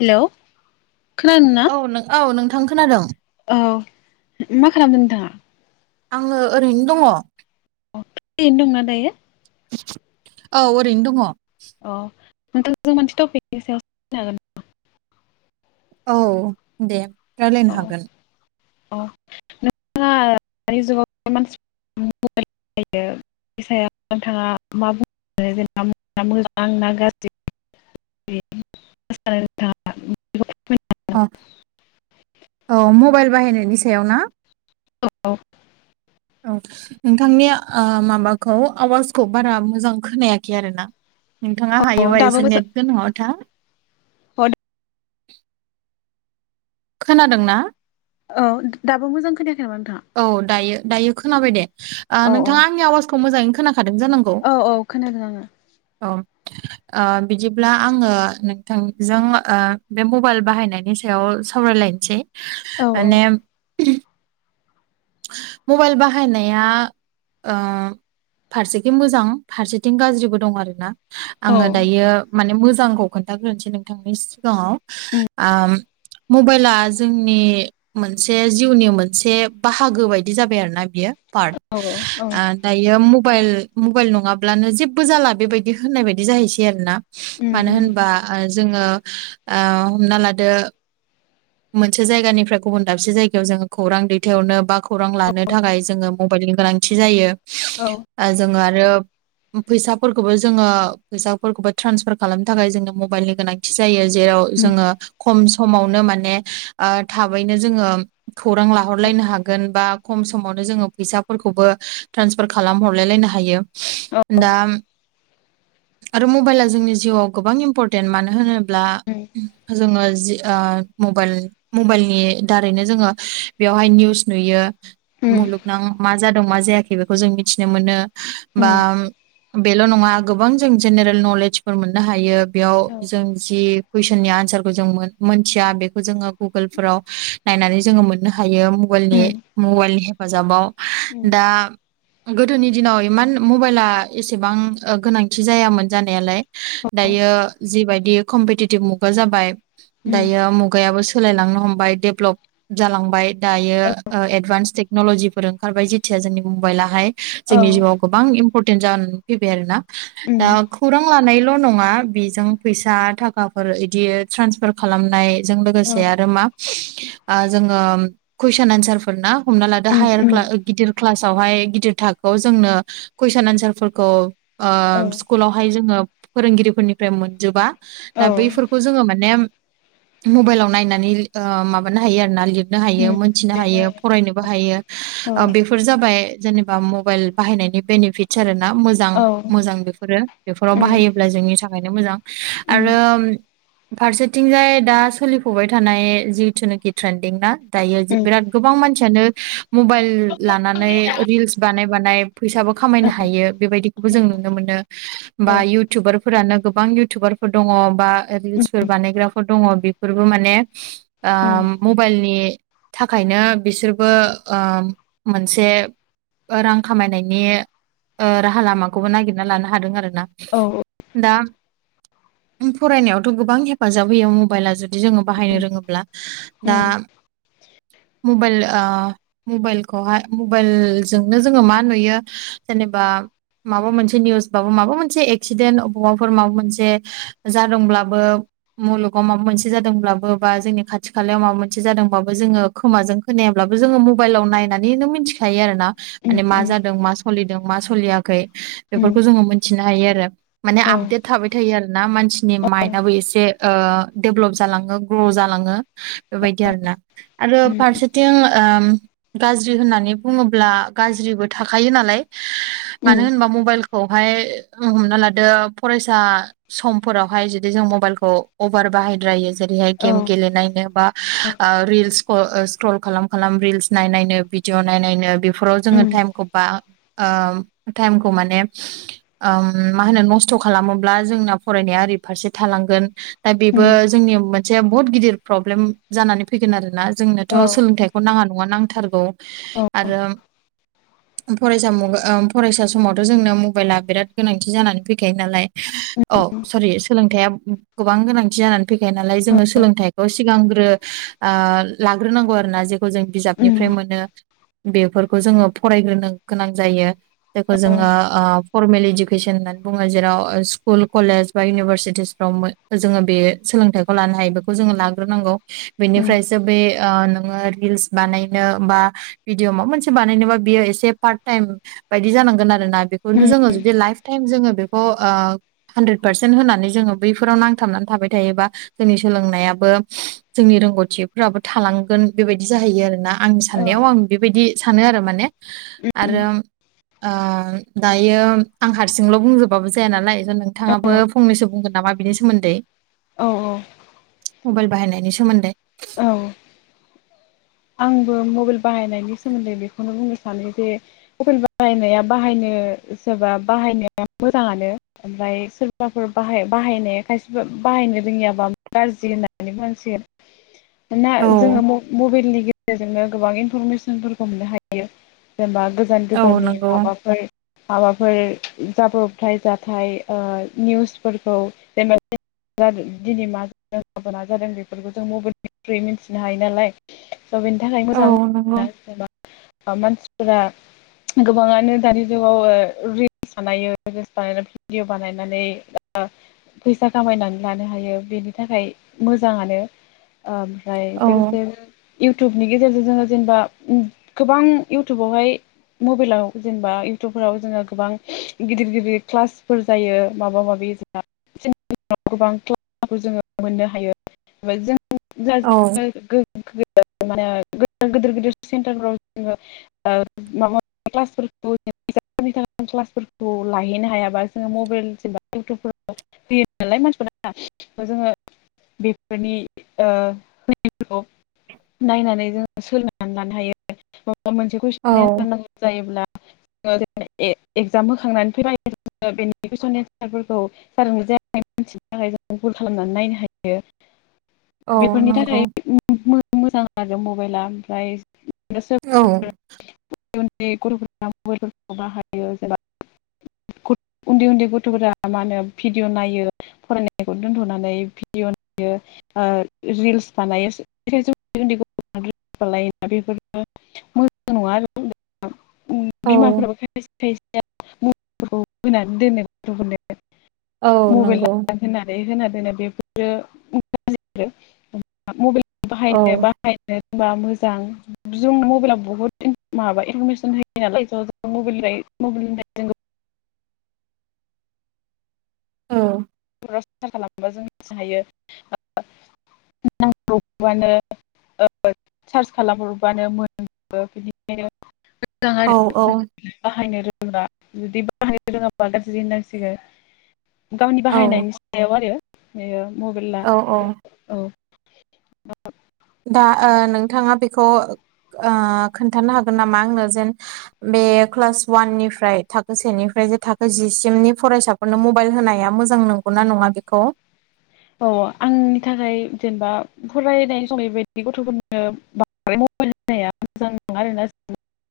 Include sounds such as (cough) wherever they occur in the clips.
Hello खोनादोंना? औ औ नोंथां खोनादों। औ। मा खालामदों नोंथाङा? आङो ओरैनो दङ। फ्रियैनो दंना दायो? औ ओरैनो दङ। औ नोंथां जों मोनसे टपिकनि सायाव सावरायनो औ दे रायलायनो हागोन। (unintelligible) बिनि सायाव नोंथाङा मा बुंनो जेनेबा मोजां ना गाज्रि (unintelligible) बेखौ फोरमायनो हागोन? अह औ मबाइल बाहायनायनि सायाव ना? औ। औ। नोंथांनि आ माबाखौ आवाजखौ बारा मोजां खोनायाखै आरो ना। नोंथाङा औ हायोबा दाबो एसे मोजां नेट गोनाङाव था। औ खोनादों ना? औ दाबो मोजां खोनायाखै नामा नोंथाङा? औ दायो-दायो खोनाबाय दे औ औ नोंथाङा आंनि आवाजखौ मोजाङै खोनाखादों जानांगौ। औ औ खोनादों आङो औ-औ। (inaudible) ओ बिदिब्ला आङो नोंथांजों ओ बे मबाइल बाहायनायनि सायाव सावरायलायनोसै। औ माने मबाइल बाहायनाया ओ फारसेथिं मोजां फारसेथिं गाज्रिबो दं आरो ना। औ आङो दायो माने मोजांखौ खोन्थाग्रोनोसै नोंथांनि सिगाङाव। उम आ मबाइला जोंनि मोनसे जिउनि मोनसे बाहागो बायदि जाबाय आरो ना बियो पार्ट औ औ औ ओ दायो मबाइल मबाइल नङाब्लानो जेबो जाला बेबायदि होननाय बायदि जाहैसै आरो ना उम मानो उम होनबा ओ जोङो ओ हमना लादो मोनसे जायगानिफ्राय गुबुन दाबसे जायगायाव जोङो खौरां दैथायहरनो बा खौरां औ लानो थाखाय जोङो म मबाइलनि गोनांथि जायो औ ओ जोंङो आरो फैसाफोरखौबो जोङो फैसाफोरखौबो ट्रन्सफार खालामनो थाखाय जोंनो मबाइलनि गोनांथि जायो। जेराव जोङो खम समावनो माने ओ थाबैनो जोङो खौरां औ लाहरलायनो हागोन बा खम समावनो जोङो फैसाफोरखौबो ट्रेन्सफार खालाम हरलायलायनो हायो। दा आरो मबाइला जोंनि जिउआव गोबां इम्पर्टे टेन मानो होनोब्ला उम जोङो जि ओ मबाइल मबाइलनि दारैनो जोङो बेवहाय निउस नुयो। उम मुलुगनां मा जादों मा जायाखै बेखौ जों मिथिनो मोनो। बा उम बेल' नङा गोबां जों जेनेरेल नलेजफोर मोननो हायो बेयाव उम जों जि कुइसननि आनसारखौ जों मोन मोनथिया बे खौ जोङो गुगोल फोराव नायनानै जोङो मोननो हायो मबाइलनि मबाइलनि हेफाजाबाव उम दा गोदोनि दिनाव इमान मबाइला एसेबां ओ गोनांथि जायामोन जानायालाय दायो जिबायदि कमपिटिटिभ मुगा जाबाय उम दायो मुग गायाबो सोलायलांनो हमबाय डेभलप जालांबाय दायो औ उम ओ एडभान्स टेक्नलजिफोर ओंखारबाय जेथिया जोंनि मबाइलाहाय जोंनि जिउआव गोबां इम्परटेन्ट जानानै फैबाय आरोना दा खौरां लानायल' नङा बिजों फैसा थाखाफोर इदि ट्रान्सफार खालामनाय बे जों औ लोगोसे आरो मा आ जोङो कुइसन एनसार फोर ना हमना लादो उम हायार उम ख्ला गिदिर क्लासावहाय गिदिर थाखोआव जोंनो कुइसन एनसारफोरखौ ओ औ स्कुलावहाय जोङो फोरोंगिरिफोरनिफ्राय मोनजोबा औ दा बैफोरखौ जोङो माने मबाइलाव नायनानै ओ माबानो हायो आरो ना लिरनो हायो उम मोनथिनो हायो लिरनाय फरायनोबो हायो औ ओ बेफोर जाबाय जेनेबा मबाइल बाहायनायनि बेनिफिटस आरोना मोज मोजां औ मोजां बेफोरो बेफोराव उम बाहायोब्ला जोंनि थाखायनो मोजां उम आरो फारसेथिंजाय दा सोलिफबाय थानाय जिथुनाखि ट्रेन्दिं ना दायो उम औ उम बिराद गोबां मानसि मानसियानो मबाइल लानानै रिल्स बानाय बानाय फैसाबो औ खामायनो हायो बेबायदि खौबो जों नुनो मोनो बा उम इउटुबार फोरानो गोबां इउथुबारफोर दङ बा उम औ उम उम रिल्सफोर बानायग्राफोर दङ बेफोरबो माने ओ औ उम औ मबाइलनि थाखायनो बिसोरबो ओ मोनसे ओ रां खामायनायनि ओ राहा लामाखौबो नागिरना लानो हादों आरो ना दा बुक फरायनायावथ' गोबां हेफाजाब होयो मबाइला जुदि जोङो बाहायनो रोङोब्ला दा मबाइल ओ मबाइलखौहाय मबाइलजोंनो जोङो मा नुयो जेनेबा माबा मोनसे निउसबाबो माबा मोनसे एक्सिडेन्ट अबावबाफोर माबा मोनसे जादोंब्लाबो मुलुगाव माबा मोनसे जादोंब्लाबो बा जोंनि खाथि खालायाव माबा मोनसे जादोंबाबो जोङो खोमाजों खोनायाब्लाबो जोङो मबाइलाव नायनानैनो मिथिखायो आरो ना माने मा जादों मा सलिदों मा सलियाखै बेफोरखौ जोङो मोनथिनो हायो आरो माने आपडेट थाबाय थायो आरोना मानसि- नि माइन्दआबो एसे ओ डेभलप जालाङो ग्र' जालाङो बेबायदि आरोना आरो फारसेथिं ओ गाज्रि होननानै बुङोब्ला गाज्रिबो थाखायो नालाय मानो होनबा मबाइल- खौहाय हमना लादो फरायसा समफोरावहाय जुदि जों मबाइलखौ अभार बाहायद्रायो जेरैहाय गेम गेलेनायनो बा ओ रिल्स ओ स्क्रल खालाम खालाम रिल्स नायनायनो भिडिअ नायनायनो बेफोराव उम जोङो टाइमखौ बा- ओ टाइमखौ माने ओम मा होनो नस्थ' खालामोब्ला जोंना फरायनाया ओरै फारसे थालांगोन दा औ बेबो जोंनि मोनसे बहुत गिदिर प्रब्लेम जानानै फैगोन आरोना जोंनोथ' सोलोंथाइखौ नाङा नङा नांथारगौ आरो (inaudible) फरायसा मु-ओ फरायसा समावथ' जोंनो मबाइला बिराद गोनांथि जानानै फैखायो नालाय औ सरि सोलोंथाइया गोबां गोनांथि जानानै फैखायो नालाय जोङो सोलोंथाइखौ सिगांग्रो ओ लाग्रोनांगौ आरोना जे- खौ जों उम औ उम बिजाबनिफ्राय मोनो बेफोरखौ जोङो फरायग्रोनो गोनां जायो जायखौ जोङो ओ फरमेल इडुकेसन होननानै बुङो जेराव स्कुल कलेज बा इउनिभारसिटिस फ्राव जोङो बे सोलोंथाइखौ लानो हायो बेखौ जोङो लाग्रो नांगौ औ बेनिफ्रायसो बे ओ नोङो रिल्स बानायनो बा भिदिअ माबा मोनसे बानायनोबा बियो एसे पार्ट टाइम बायदि जानांगोन आरो ना बेखौनो जोङो जुदि लाइफ टाइम जोङो बेखौ ओ हानद्रेद पारसेन्ट होनानै जोङो बैफोराव नांथाबनानै थाबाय थायोबा जोंनि सोलोंनायाबो जोंनि रोंग'थिफोराबो थालांगोन बेबायदि जाहैयो आरोना आंनि साननायाव आं बेबायदि सानो आरो माने आरो ओ दा- यो आं हारसिंल' बुंजोबबाबो जाया नालाय नोंथाङाबो फंनैसो बुंगोन नामा बिनि सोमोन्दै औ औ मबाइल बाहायनायनि सोमोन्दै औ आंबो मबाइल बाहायनायनि सोमोन्दै बेखौनो बुंनो सानो जे मबाइल बाहायनाया बाहायनो सोरबा बाहायनाया मोजाङानो ओमफ्राय सोरबाफोर बाहाय बाहाय बाहायनाया खायसेबा बाहायनो रोङियाबा गाज्रि होननानै बुंसिगोन मानोना औ जोंङो मबे मबाइलनि गेजेर गेजेरजोंनो गोबां इनफरमेसनफोरखौ मोननो हायो जेनेबा गोजान औ गोजाननि नंगौ माबाफोर माबाफोर जाब्रबथाय जाथाय ओ निउसफोरखौ जेनेबा दिनै मा जादों मा जादों बेफोरखौ जों मबाइल निफ्राय मिथिनो हायो नालाय स' बेनि थाखाय औ मोजां नंगौ जेनबा मानसिफोरा गोबाङानो दानि जुगाव ओ रिल्स बानायो रिल्स बानायनानै भिडिअ बानायनानै ओ फैसा खामायनानै लानो हायो बेनि थाखाय मोजाङानो ओमफ्राय औ लोगोसेनो इउटुबनि गेजेरजों जोङो जेनेबा गोबां इउटुबावहाय मबाइलाव जेनेबा इउटुबफोराव जोङो गोबां गिदिर गिदिर क्लासफोर जायो माबा माबि जोंना (unintelligible) औ माने (unintelligible) गिदिर गिदिर सेन्टारफ्राव जोङो ओ माबा क्लासफोरखौ (unintelligible) क्लासफोरखौ लाहैनो हायाबा जोङो मबाइल जेनेबा इउटुबफो (unintelligible) होयो नालाय मानसिफोरा ओ जोङो बेफोरनि ओ (unintelligible) नायनानै जोङो सोलोंनानै लानो हायो आरो मबेबा मोनसे औ कुइसननि एन्सार नांगौ जायोब्ला ओ ए एगजाम होखांनानै फैबाय (unintelligible) बेनि कुइसन एन्सारफोरखौ जादों ना जायाखै मिथिनो थाखाय जों गुल खालामनानै नायनो हायो। औ बिफोरनि नंगौ थाखाय मो- मो- मोजां आरो मबाइला ओमफ्राय (unintelligible) औ (unintelligible) बाहायो जेनबा उन्दै उन्दै गथ'फोरा मा होनो भिडिअ' नायो फरायनायखौ दोन्थ'नानै भिडिअ' (unintelligible) यो ओ रिल्स बानायो (unintelligible) बेफोरखो (unintelligible) औ बिमाफोराबो खायसे खायसेया मबेलफोरखौ होनानै दोनो गथ'फोरनो औ मबेल नंगौ (unintelligible) होननानै होना दोनो बेफोरो (unintelligible) मबाइल औ बाहायनो बाहायनो रोंबा मोजां। जोंनो मबाइला बहुत इम माबा इनफरमेसन होयो नालाय थ जों मबेलनिफाय मबिलनिफाय जों गो औ (unintelligible) खालामबाजों मिथि हायो ओ (unintelligible) (unintelligible) बानो ओ सार्च खालामहरबानो मोनजोबो बिनिखायनो (unintelligible) जां आरो औ औ बाहायनो रों फोरा जुदि बाहायनो रोङाबा गाज्रि होनांसिगो गावनि औ बाहायनायनि सायाव आरो बेयो मबेला औ औ औ दा ओ नोंथाङा बेखौ ओ खोन्थानो हागोन नामा आंनो जेन बे क्लास वाननिफ्राय थाखो सेनिफ्राय जे थाखो जिसिमनि फरायसा फोरनो मबाइल होनाया मोजां नंगौना नङा बेखौ औ आंनि थाखाय जेनबा फरायनाय सम बेबायदि गथ'फोरनो बां (unintelligible) मबाइल होनाया मोजां नङा आरोना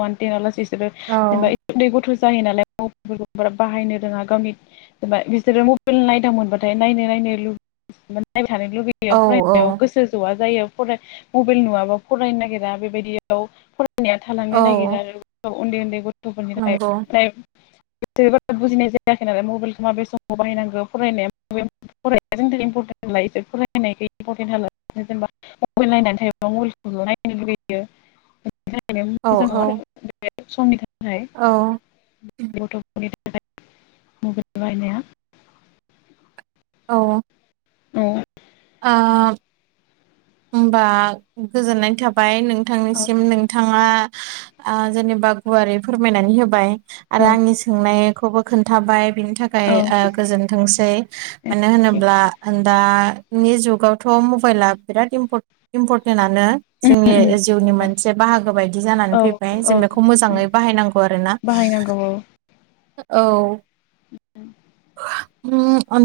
वान- तेन लासै इसोरो जेनेबा औ उन्दै गथ' जायो नालाय (unintelligible) फोरखौ बारा बाहायनो रोङा गावनि जेनबा बिसोरो मबाइल नायदावमोनबाथाय नायनो नायनो लुबै (unintelligible) नायबाय थानो लुुगैयो फरायनायाव औ गोसो ज'आ जायो। फराय मबाइल नुङाबा फरायनो नागिरा बेबायदियाव फरायनाया थालांनो औ नागिरा आरो। ओ उन्दै उन्दै गथ'फोरनि थाखाय नंगौ (unintelligible) (unintelligible) बारा बुजिनाय जायाखै आरो मबाइलखो माबे समाव बायनांगो फरायनाया (unintelligible) फराय (unintelligible) इमपरटेन लायो इसोर फरायनायखो इम्परटेन होआ लासिनो जेनबा मबेल नायनानै थायोब्ला मबेल खोल' नायनो लुुगैयो थाखायनो औ मोजां नङा औ आरो बे समनि थाखाय। औ गथ'फोरनि थाखाय मबेल बायहानाया औ औ ओम होमबा गोजोननाय थाबाय नों औ नोंथांनिसिम नोंथाङा ओ जेनेबा गुवारै फोरमायनानै होबाय आरो आंनि सोंनायखौबो खोन्थाबाय बिनि थाखाय ओ गोजोनथोंसै। मानो होनोब्ला ओं दा बे जुगावथ' मबाइला बिराद इम्पर-इम्परटेन्टनानो जोंनि जिउनि मोनसे बाहागो बायदि जानानै औ फैबाय औ जों बेखौ मोजाङै बाहायनांगौ आरोना बाहायनांगौ औ। औ ओम-ओम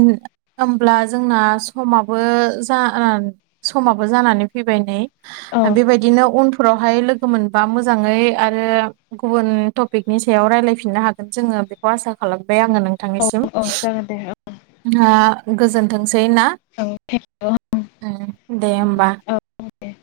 होमब्ला जोंना समा बो‌ ओ जाहोन समाबो जानानै फैबाय नै औ बेबायदिनो उनफोराव बेहाय लोगो मोनबा मोजाङै आरो गुबुन टपिकनि सायाव रायलायफिननो हागोन जोङो बेखौ आसा खालामबाय आङो नोंथांनिसिम औ जागोन दे औ ना गोजोनथोंसै ना। (unintelligible) उम दे होमबा। (unintelligible)